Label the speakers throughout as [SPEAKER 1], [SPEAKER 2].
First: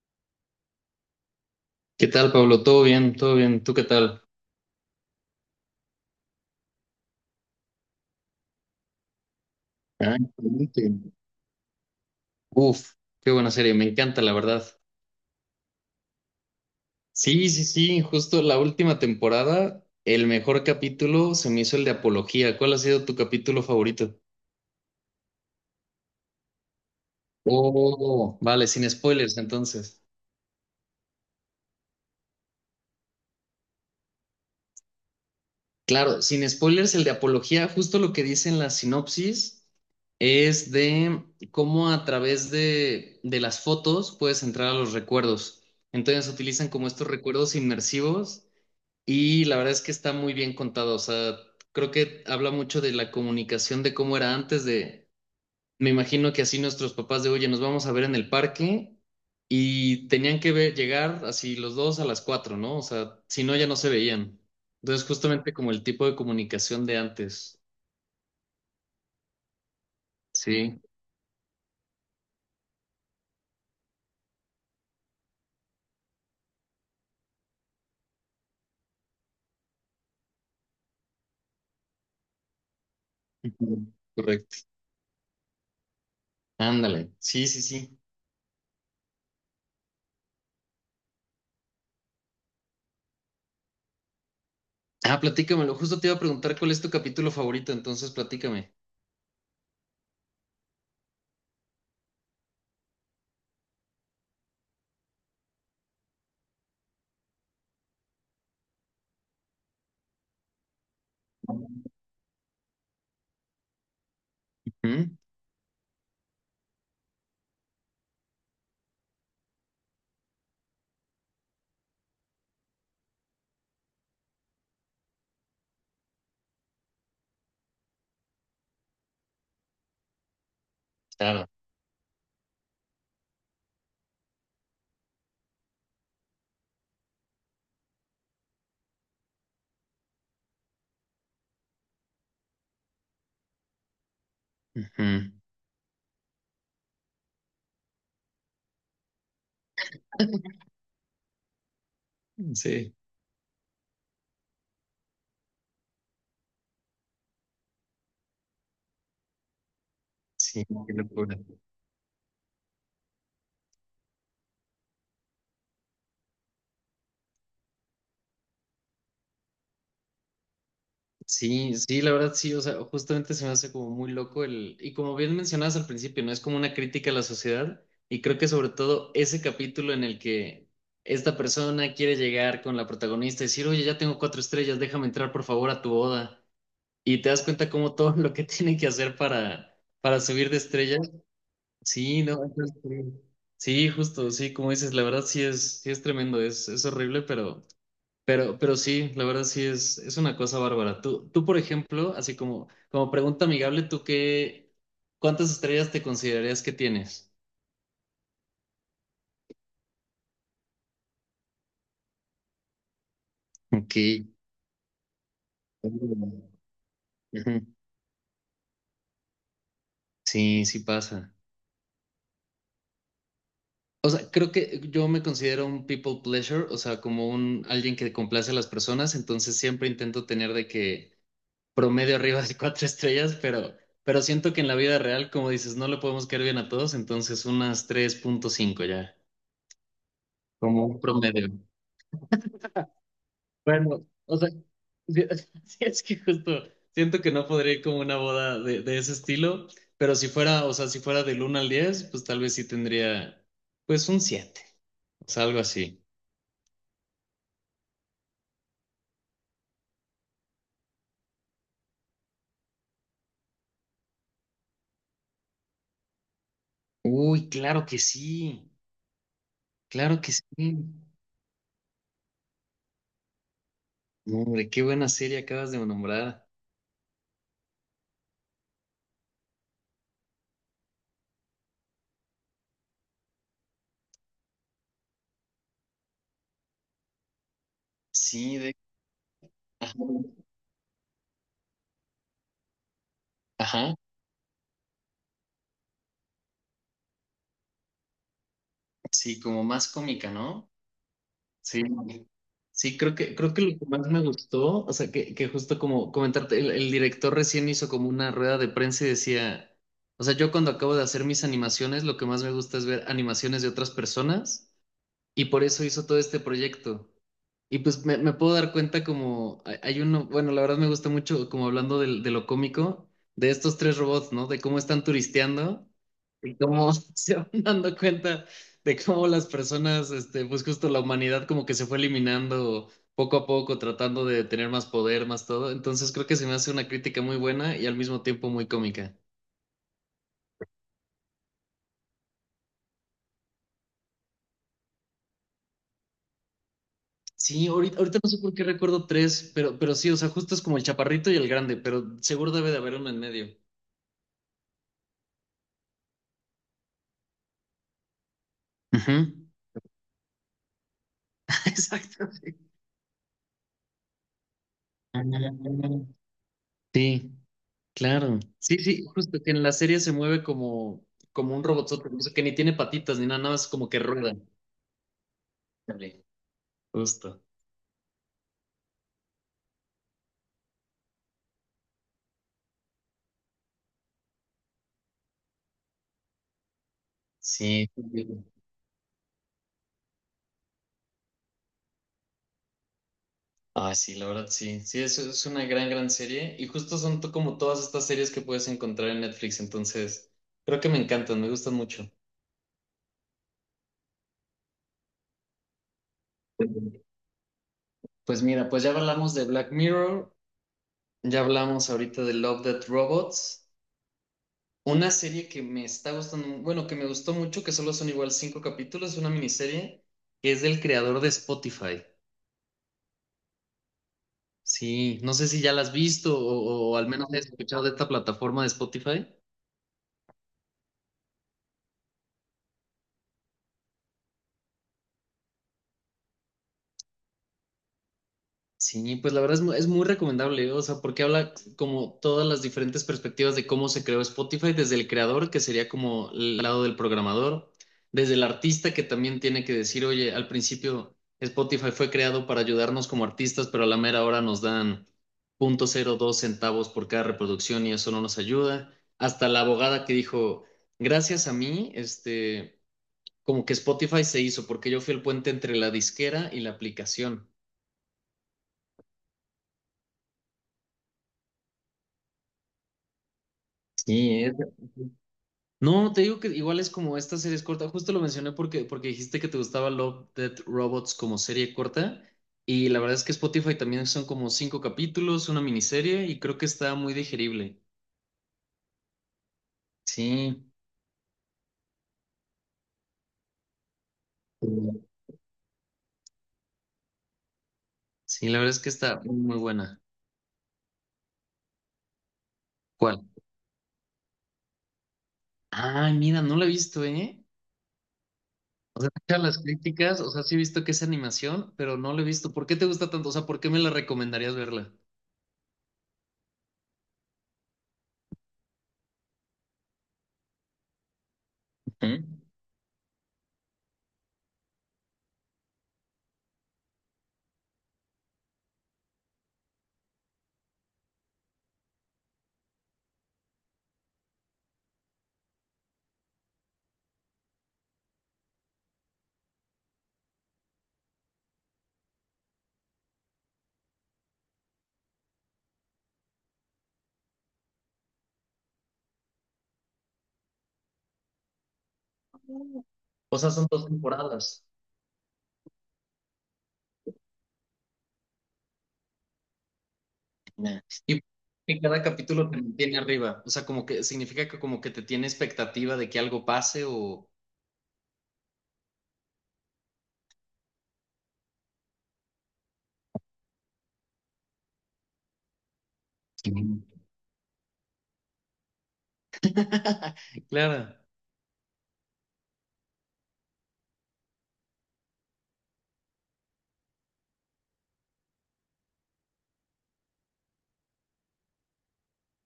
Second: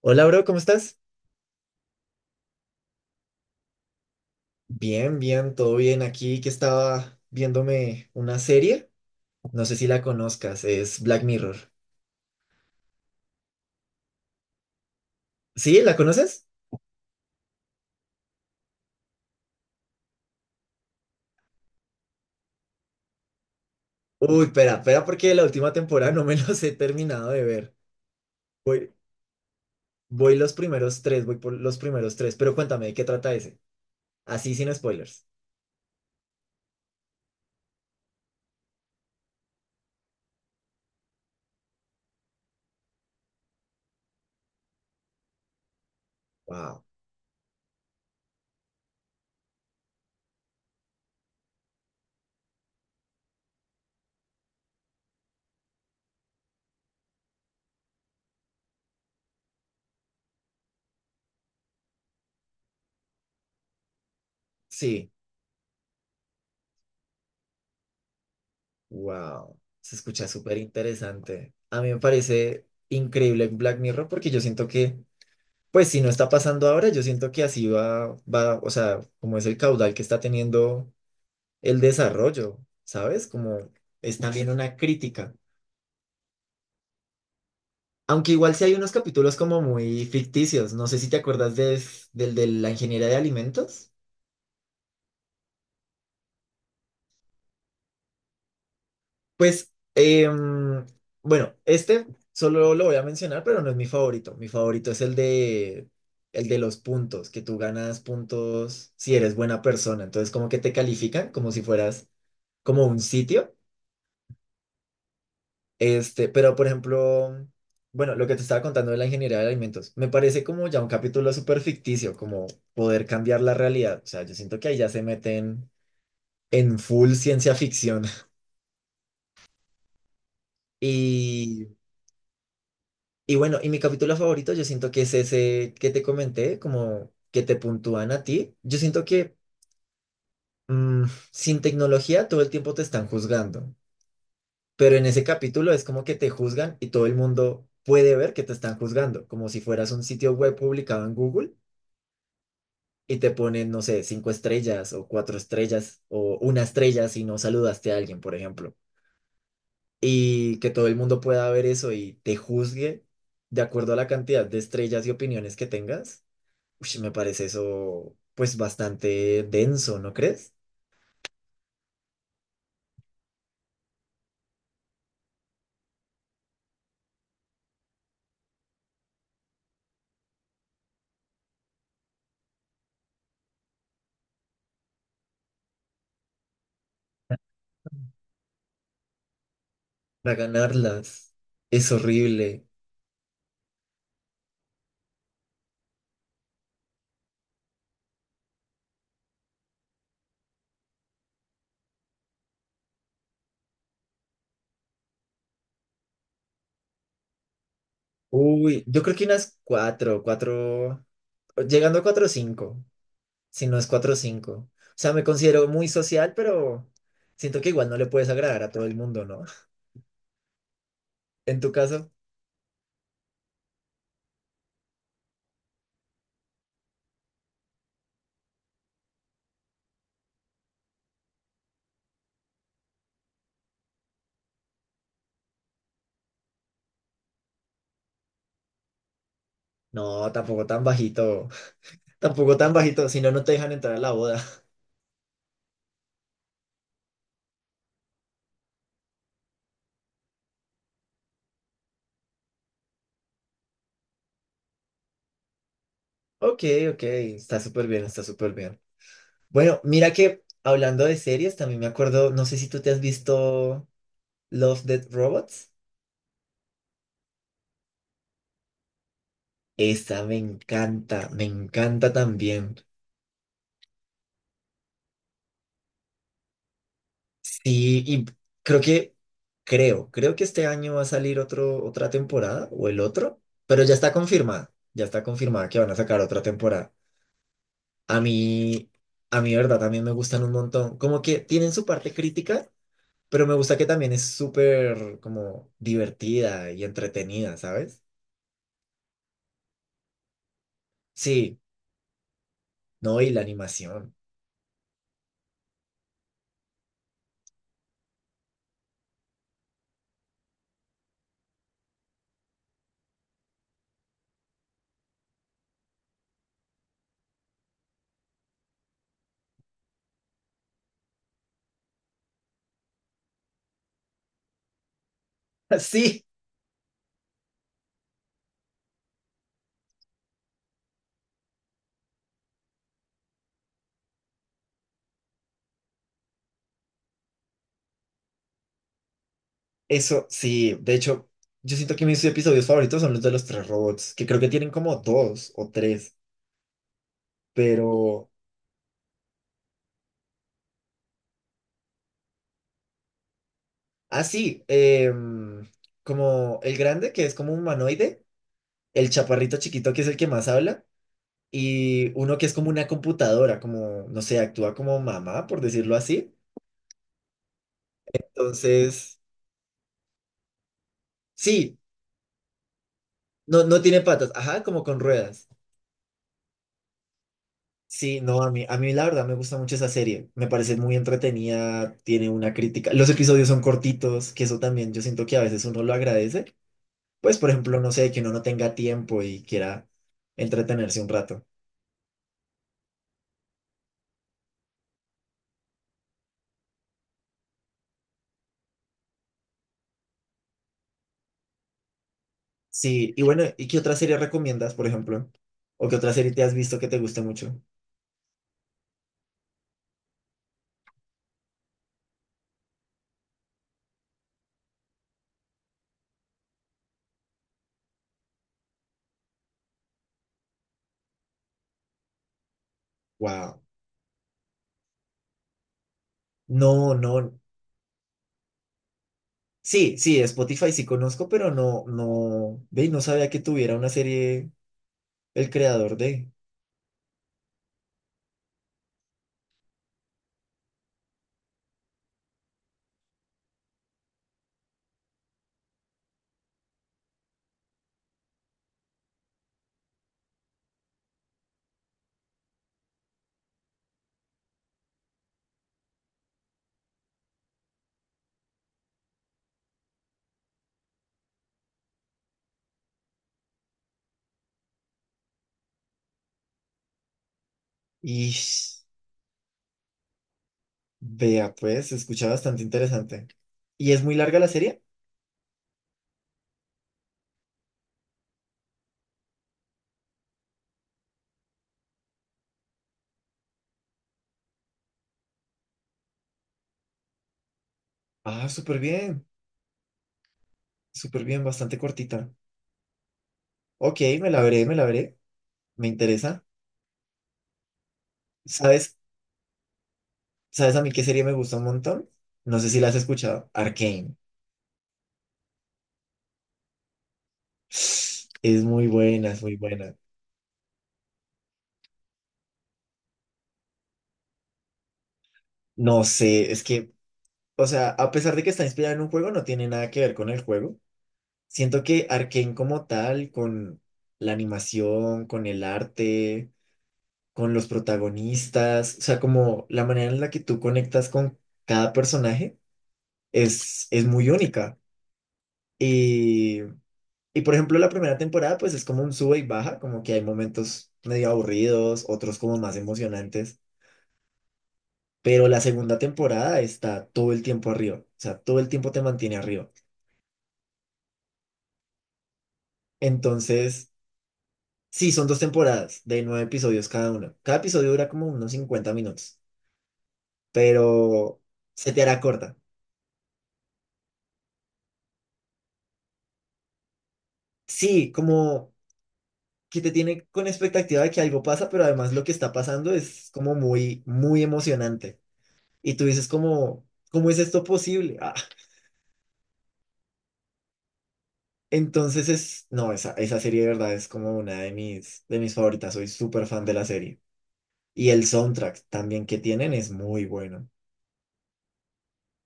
[SPEAKER 1] Hola, bro, ¿cómo estás?
[SPEAKER 2] ¿Qué tal, Pablo? ¿Todo bien? ¿Todo bien? ¿Tú qué tal?
[SPEAKER 1] Bien, bien, todo bien. Aquí que estaba viéndome una serie. No sé si la
[SPEAKER 2] Ah,
[SPEAKER 1] conozcas, es
[SPEAKER 2] excelente.
[SPEAKER 1] Black Mirror.
[SPEAKER 2] Uf, qué buena serie, me encanta, la verdad.
[SPEAKER 1] ¿Sí? ¿La conoces?
[SPEAKER 2] Sí, sí, sí, justo la última temporada, el mejor capítulo se me hizo el de Apología. ¿Cuál ha sido tu capítulo favorito?
[SPEAKER 1] Uy, espera, espera, porque la última temporada no me los he terminado de ver.
[SPEAKER 2] Oh, vale, sin
[SPEAKER 1] Voy,
[SPEAKER 2] spoilers entonces.
[SPEAKER 1] voy voy por los primeros tres. Pero cuéntame, ¿de qué trata ese? Así sin spoilers.
[SPEAKER 2] Claro, sin spoilers, el de Apología, justo lo que dice en la sinopsis es de cómo a través de las fotos puedes entrar a los recuerdos. Entonces utilizan
[SPEAKER 1] Wow.
[SPEAKER 2] como estos recuerdos inmersivos. Y la verdad es que está muy bien contado, o sea, creo que habla mucho de la comunicación, de cómo era antes de, me imagino que así nuestros papás de, oye, nos vamos a ver en el parque y tenían que ver, llegar así los dos a las 4, ¿no? O sea, si no, ya no se veían. Entonces,
[SPEAKER 1] Sí,
[SPEAKER 2] justamente como el tipo de comunicación de antes.
[SPEAKER 1] wow. Se escucha súper
[SPEAKER 2] Sí,
[SPEAKER 1] interesante. A mí me parece increíble Black Mirror porque yo siento que pues si no está pasando ahora, yo siento que así va, o sea, como es el caudal que está teniendo el desarrollo, ¿sabes? Como
[SPEAKER 2] ujú,
[SPEAKER 1] es también
[SPEAKER 2] correcto.
[SPEAKER 1] una crítica.
[SPEAKER 2] Ándale, sí, sí, sí.
[SPEAKER 1] Aunque igual sí hay unos capítulos como muy ficticios, no sé si te acuerdas de, del de la ingeniería de alimentos.
[SPEAKER 2] Ah, platícamelo, justo te iba a preguntar cuál es tu capítulo favorito, entonces platícame.
[SPEAKER 1] Pues, bueno, este solo lo voy a mencionar, pero no es mi favorito. Mi favorito es el de los puntos, que tú ganas puntos si eres buena persona. Entonces, como que te califican como si fueras como un sitio.
[SPEAKER 2] ¿Mm?
[SPEAKER 1] Este, pero por ejemplo, bueno, lo que te estaba contando de la ingeniería de alimentos, me parece como ya un capítulo súper ficticio, como poder cambiar la realidad. O sea, yo siento que ahí ya se meten en full ciencia ficción.
[SPEAKER 2] Claro.
[SPEAKER 1] Y, y bueno, y mi capítulo favorito, yo siento que es ese que te comenté, como que te puntúan a ti. Yo siento que mm, sin tecnología todo el tiempo te están juzgando, pero en ese
[SPEAKER 2] Ujú.
[SPEAKER 1] capítulo es como que te juzgan y todo el mundo puede ver que te están juzgando, como si fueras un sitio web publicado en Google
[SPEAKER 2] Sí,
[SPEAKER 1] y te ponen, no sé, cinco estrellas o cuatro estrellas o una estrella si no saludaste a alguien, por ejemplo. Y
[SPEAKER 2] sí,
[SPEAKER 1] que todo
[SPEAKER 2] qué
[SPEAKER 1] el mundo
[SPEAKER 2] locura.
[SPEAKER 1] pueda ver eso y te juzgue de acuerdo a la cantidad de estrellas y opiniones que tengas. Ush, me parece eso pues bastante denso, ¿no crees?
[SPEAKER 2] Sí, sí, la verdad sí, o sea, justamente se me hace como muy loco el, y como bien mencionabas al principio, ¿no? Es como una crítica a la sociedad y creo que sobre todo ese capítulo en el que esta persona quiere llegar con la protagonista y decir, oye, ya tengo cuatro estrellas, déjame entrar por favor a tu boda y te das cuenta como todo lo que tiene que hacer para
[SPEAKER 1] Para
[SPEAKER 2] subir de estrella.
[SPEAKER 1] ganarlas es
[SPEAKER 2] Sí, no,
[SPEAKER 1] horrible.
[SPEAKER 2] entonces, sí. Sí, justo, sí, como dices, la verdad sí es tremendo, es horrible, pero... Pero sí, la verdad sí es una cosa bárbara. Tú, por ejemplo, así como pregunta amigable, ¿tú qué, cuántas estrellas te considerarías que tienes?
[SPEAKER 1] Uy, yo creo que unas cuatro, cuatro, llegando a cuatro o cinco, si no es
[SPEAKER 2] Ok.
[SPEAKER 1] cuatro o cinco. O sea, me considero muy social,
[SPEAKER 2] Mm.
[SPEAKER 1] pero siento
[SPEAKER 2] Ujú.
[SPEAKER 1] que igual no le puedes agradar a todo el mundo, ¿no?
[SPEAKER 2] Sí, sí pasa.
[SPEAKER 1] En tu caso,
[SPEAKER 2] O sea, creo que yo me considero un people pleasure, o sea, como un alguien que complace a las personas, entonces siempre intento tener de que promedio arriba de cuatro estrellas, pero siento que en la vida real, como dices, no le podemos caer bien a todos, entonces unas 3,5 ya,
[SPEAKER 1] no, tampoco tan
[SPEAKER 2] como un
[SPEAKER 1] bajito,
[SPEAKER 2] promedio.
[SPEAKER 1] tampoco tan bajito, si no, no te dejan entrar a
[SPEAKER 2] Bueno,
[SPEAKER 1] la
[SPEAKER 2] o
[SPEAKER 1] boda.
[SPEAKER 2] sea, sí, sí, es que justo siento que no podría ir como a una boda de ese estilo, pero si fuera, o sea, si fuera del 1 al 10, pues tal vez sí tendría, pues un siete o sea, algo así.
[SPEAKER 1] Ok, ok, está súper bien, está súper bien. Bueno, mira que hablando de series, también me acuerdo, no sé si tú te has visto Love, Death Robots.
[SPEAKER 2] Uy, claro que sí, claro
[SPEAKER 1] Esa
[SPEAKER 2] que sí.
[SPEAKER 1] me encanta también.
[SPEAKER 2] No, hombre, qué buena serie acabas de nombrar.
[SPEAKER 1] Sí, y creo que, creo que este año va a salir otra temporada o el otro, pero ya está confirmada que van a sacar otra temporada. A
[SPEAKER 2] Sí, de...
[SPEAKER 1] mí, a mí, verdad, también
[SPEAKER 2] Ajá,
[SPEAKER 1] me gustan un montón. Como que tienen su parte crítica, pero me gusta que
[SPEAKER 2] ajá,
[SPEAKER 1] también es súper como divertida y entretenida, ¿sabes?
[SPEAKER 2] sí, como más cómica, ¿no?
[SPEAKER 1] Sí,
[SPEAKER 2] Sí, sí, creo
[SPEAKER 1] no, y
[SPEAKER 2] que,
[SPEAKER 1] la
[SPEAKER 2] creo que lo que más
[SPEAKER 1] animación.
[SPEAKER 2] me gustó, o sea, que justo como comentarte, el director recién hizo como una rueda de prensa y decía, o sea, yo cuando acabo de hacer mis animaciones, lo que más me gusta es ver animaciones de otras personas y por eso hizo todo este proyecto. Y pues me puedo dar cuenta como hay uno, bueno, la verdad me gusta mucho como hablando de, lo cómico, de estos tres robots, ¿no? De cómo están turisteando
[SPEAKER 1] Sí,
[SPEAKER 2] y cómo se van dando cuenta de cómo las personas, este, pues justo la humanidad como que se fue eliminando poco a poco, tratando de tener más poder, más todo. Entonces creo que se me hace una crítica muy buena y al mismo tiempo muy cómica.
[SPEAKER 1] eso, sí. De hecho, yo siento que mis episodios favoritos son los de los tres robots, que creo que tienen como dos o tres,
[SPEAKER 2] Sí, ahorita
[SPEAKER 1] pero...
[SPEAKER 2] no sé por qué recuerdo tres, pero sí, o sea, justo es como el chaparrito y el grande, pero seguro debe de haber uno en medio.
[SPEAKER 1] Ah, sí, como el grande, que es como un humanoide, el
[SPEAKER 2] Ujú.
[SPEAKER 1] chaparrito chiquito, que es el que más habla. Y
[SPEAKER 2] Exacto.
[SPEAKER 1] uno que es como una computadora, como, no sé, actúa como
[SPEAKER 2] Ah,
[SPEAKER 1] mamá, por decirlo así.
[SPEAKER 2] sí, claro. Sí, sí,
[SPEAKER 1] Entonces,
[SPEAKER 2] justo que en la serie se mueve como un
[SPEAKER 1] sí,
[SPEAKER 2] robotzote, incluso que ni tiene patitas ni nada, nada
[SPEAKER 1] no,
[SPEAKER 2] más
[SPEAKER 1] no
[SPEAKER 2] como que
[SPEAKER 1] tiene patas,
[SPEAKER 2] rueda.
[SPEAKER 1] ajá, como con ruedas.
[SPEAKER 2] Ándale, justo.
[SPEAKER 1] Sí, no, a mí la verdad me gusta mucho esa serie, me parece muy entretenida, tiene una crítica, los episodios son cortitos, que eso también yo siento que a veces uno lo agradece, pues por ejemplo,
[SPEAKER 2] Sí.
[SPEAKER 1] no sé, que uno no tenga tiempo y quiera entretenerse un rato.
[SPEAKER 2] Ah, sí, la verdad, sí. Sí, es una gran, gran serie. Y justo como todas estas series que puedes encontrar en Netflix. Entonces, creo que me encantan, me gustan mucho.
[SPEAKER 1] Sí, y bueno, ¿y qué otra serie recomiendas, por ejemplo? ¿O qué otra serie te has visto que te guste mucho?
[SPEAKER 2] Pues mira, pues ya hablamos de Black Mirror, ya hablamos ahorita de Love, Death Robots. Una serie que me está gustando, bueno, que me gustó mucho, que solo son igual cinco capítulos, una miniserie, que es del creador de Spotify.
[SPEAKER 1] Wow.
[SPEAKER 2] Sí, no sé si ya la has visto o,
[SPEAKER 1] No,
[SPEAKER 2] o al menos
[SPEAKER 1] no.
[SPEAKER 2] has escuchado de esta plataforma de Spotify.
[SPEAKER 1] Sí, sí, de Spotify sí conozco, pero no, no, ve, no sabía que tuviera una serie el creador de.
[SPEAKER 2] Sí, pues la verdad es muy, recomendable, ¿eh? O sea, porque habla como todas las diferentes perspectivas de cómo se creó Spotify, desde el creador, que sería como el lado del programador, desde el artista, que también tiene que decir, oye, al principio Spotify fue creado para ayudarnos como artistas, pero a la mera hora nos dan 0,02 centavos por cada reproducción y eso no nos ayuda, hasta la abogada que dijo, gracias a mí, este, como que Spotify se hizo, porque yo fui el puente entre la disquera y la aplicación.
[SPEAKER 1] Y vea, pues, se escucha bastante interesante. ¿Y es muy larga
[SPEAKER 2] Sí,
[SPEAKER 1] la
[SPEAKER 2] es-
[SPEAKER 1] serie?
[SPEAKER 2] No, te digo que igual es como esta serie es corta. Justo lo mencioné porque dijiste que te gustaba Love, Death, Robots como serie corta. Y la verdad es que Spotify también son como cinco capítulos, una miniserie, y creo que está muy digerible.
[SPEAKER 1] Ah,
[SPEAKER 2] Sí,
[SPEAKER 1] súper bien, bastante cortita. Ok, me la veré, me la veré, me interesa.
[SPEAKER 2] sí, la verdad es que
[SPEAKER 1] ¿Sabes,
[SPEAKER 2] está muy buena.
[SPEAKER 1] sabes a mí qué serie me gusta un montón? No sé si la has
[SPEAKER 2] ¿Cuál?
[SPEAKER 1] escuchado, Arcane.
[SPEAKER 2] Ah, mira, no la he visto, ¿eh?
[SPEAKER 1] Es muy
[SPEAKER 2] O sea,
[SPEAKER 1] buena,
[SPEAKER 2] escuchar
[SPEAKER 1] es muy
[SPEAKER 2] las
[SPEAKER 1] buena.
[SPEAKER 2] críticas, o sea, sí he visto que es animación, pero no la he visto. ¿Por qué te gusta tanto? O sea, ¿por qué me la recomendarías verla?
[SPEAKER 1] No sé, es que, o sea, a pesar de que está inspirada en un juego, no tiene nada que ver con el juego. Siento que
[SPEAKER 2] Ujú.
[SPEAKER 1] Arcane como tal, con la animación, con el arte, con los protagonistas, o sea, como la manera en la que tú conectas con cada personaje es muy única. Y, y por ejemplo, la primera temporada pues es como un sube y baja, como que hay momentos medio aburridos, otros como más emocionantes, pero la segunda temporada está todo el tiempo arriba, o sea, todo el tiempo te mantiene arriba.
[SPEAKER 2] O sea, son dos
[SPEAKER 1] Entonces...
[SPEAKER 2] temporadas.
[SPEAKER 1] sí, son dos temporadas de nueve episodios cada uno. Cada episodio dura como unos 50 minutos,
[SPEAKER 2] Nah. Y
[SPEAKER 1] pero
[SPEAKER 2] que
[SPEAKER 1] se te
[SPEAKER 2] cada
[SPEAKER 1] hará
[SPEAKER 2] capítulo
[SPEAKER 1] corta.
[SPEAKER 2] te mantiene arriba, o sea, como que significa que como que te tiene expectativa de que algo pase o...
[SPEAKER 1] Sí, como que te tiene con expectativa de que algo pasa, pero además lo que está pasando es como muy, muy emocionante. Y tú dices
[SPEAKER 2] Sí.
[SPEAKER 1] como, ¿cómo es esto posible? Ah,
[SPEAKER 2] Claro.
[SPEAKER 1] entonces es, no, esa esa serie de verdad es como una de mis favoritas. Soy súper fan de la serie. Y el soundtrack también que tienen es muy bueno.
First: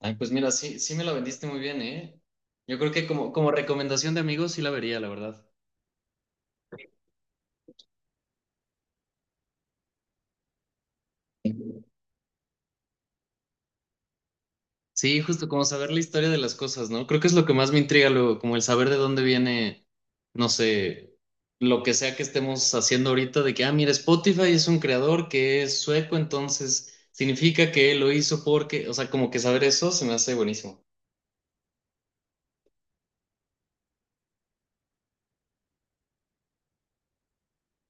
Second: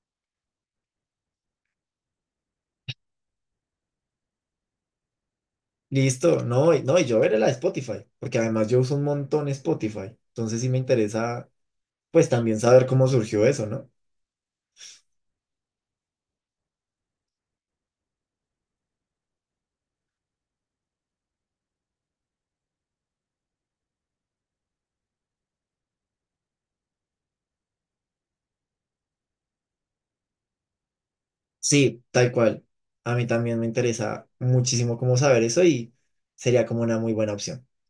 [SPEAKER 2] Ay, pues mira, sí, sí me la vendiste muy bien, ¿eh? Yo creo que como recomendación de amigos sí la vería, la verdad.
[SPEAKER 1] Listo, no, no, y yo veré la de Spotify, porque además yo uso un montón Spotify, entonces sí me interesa, pues también saber cómo surgió eso, ¿no?
[SPEAKER 2] Sí, justo como saber la historia de las cosas, ¿no? Creo que es lo que más me intriga luego, como el saber de dónde viene, no sé, lo que sea que estemos haciendo ahorita, de que, ah, mira, Spotify es un creador que es sueco, entonces significa que lo hizo porque, o sea, como que saber eso se me hace buenísimo.
[SPEAKER 1] Sí, tal cual, a mí también me interesa muchísimo cómo saber eso y sería como una muy buena opción.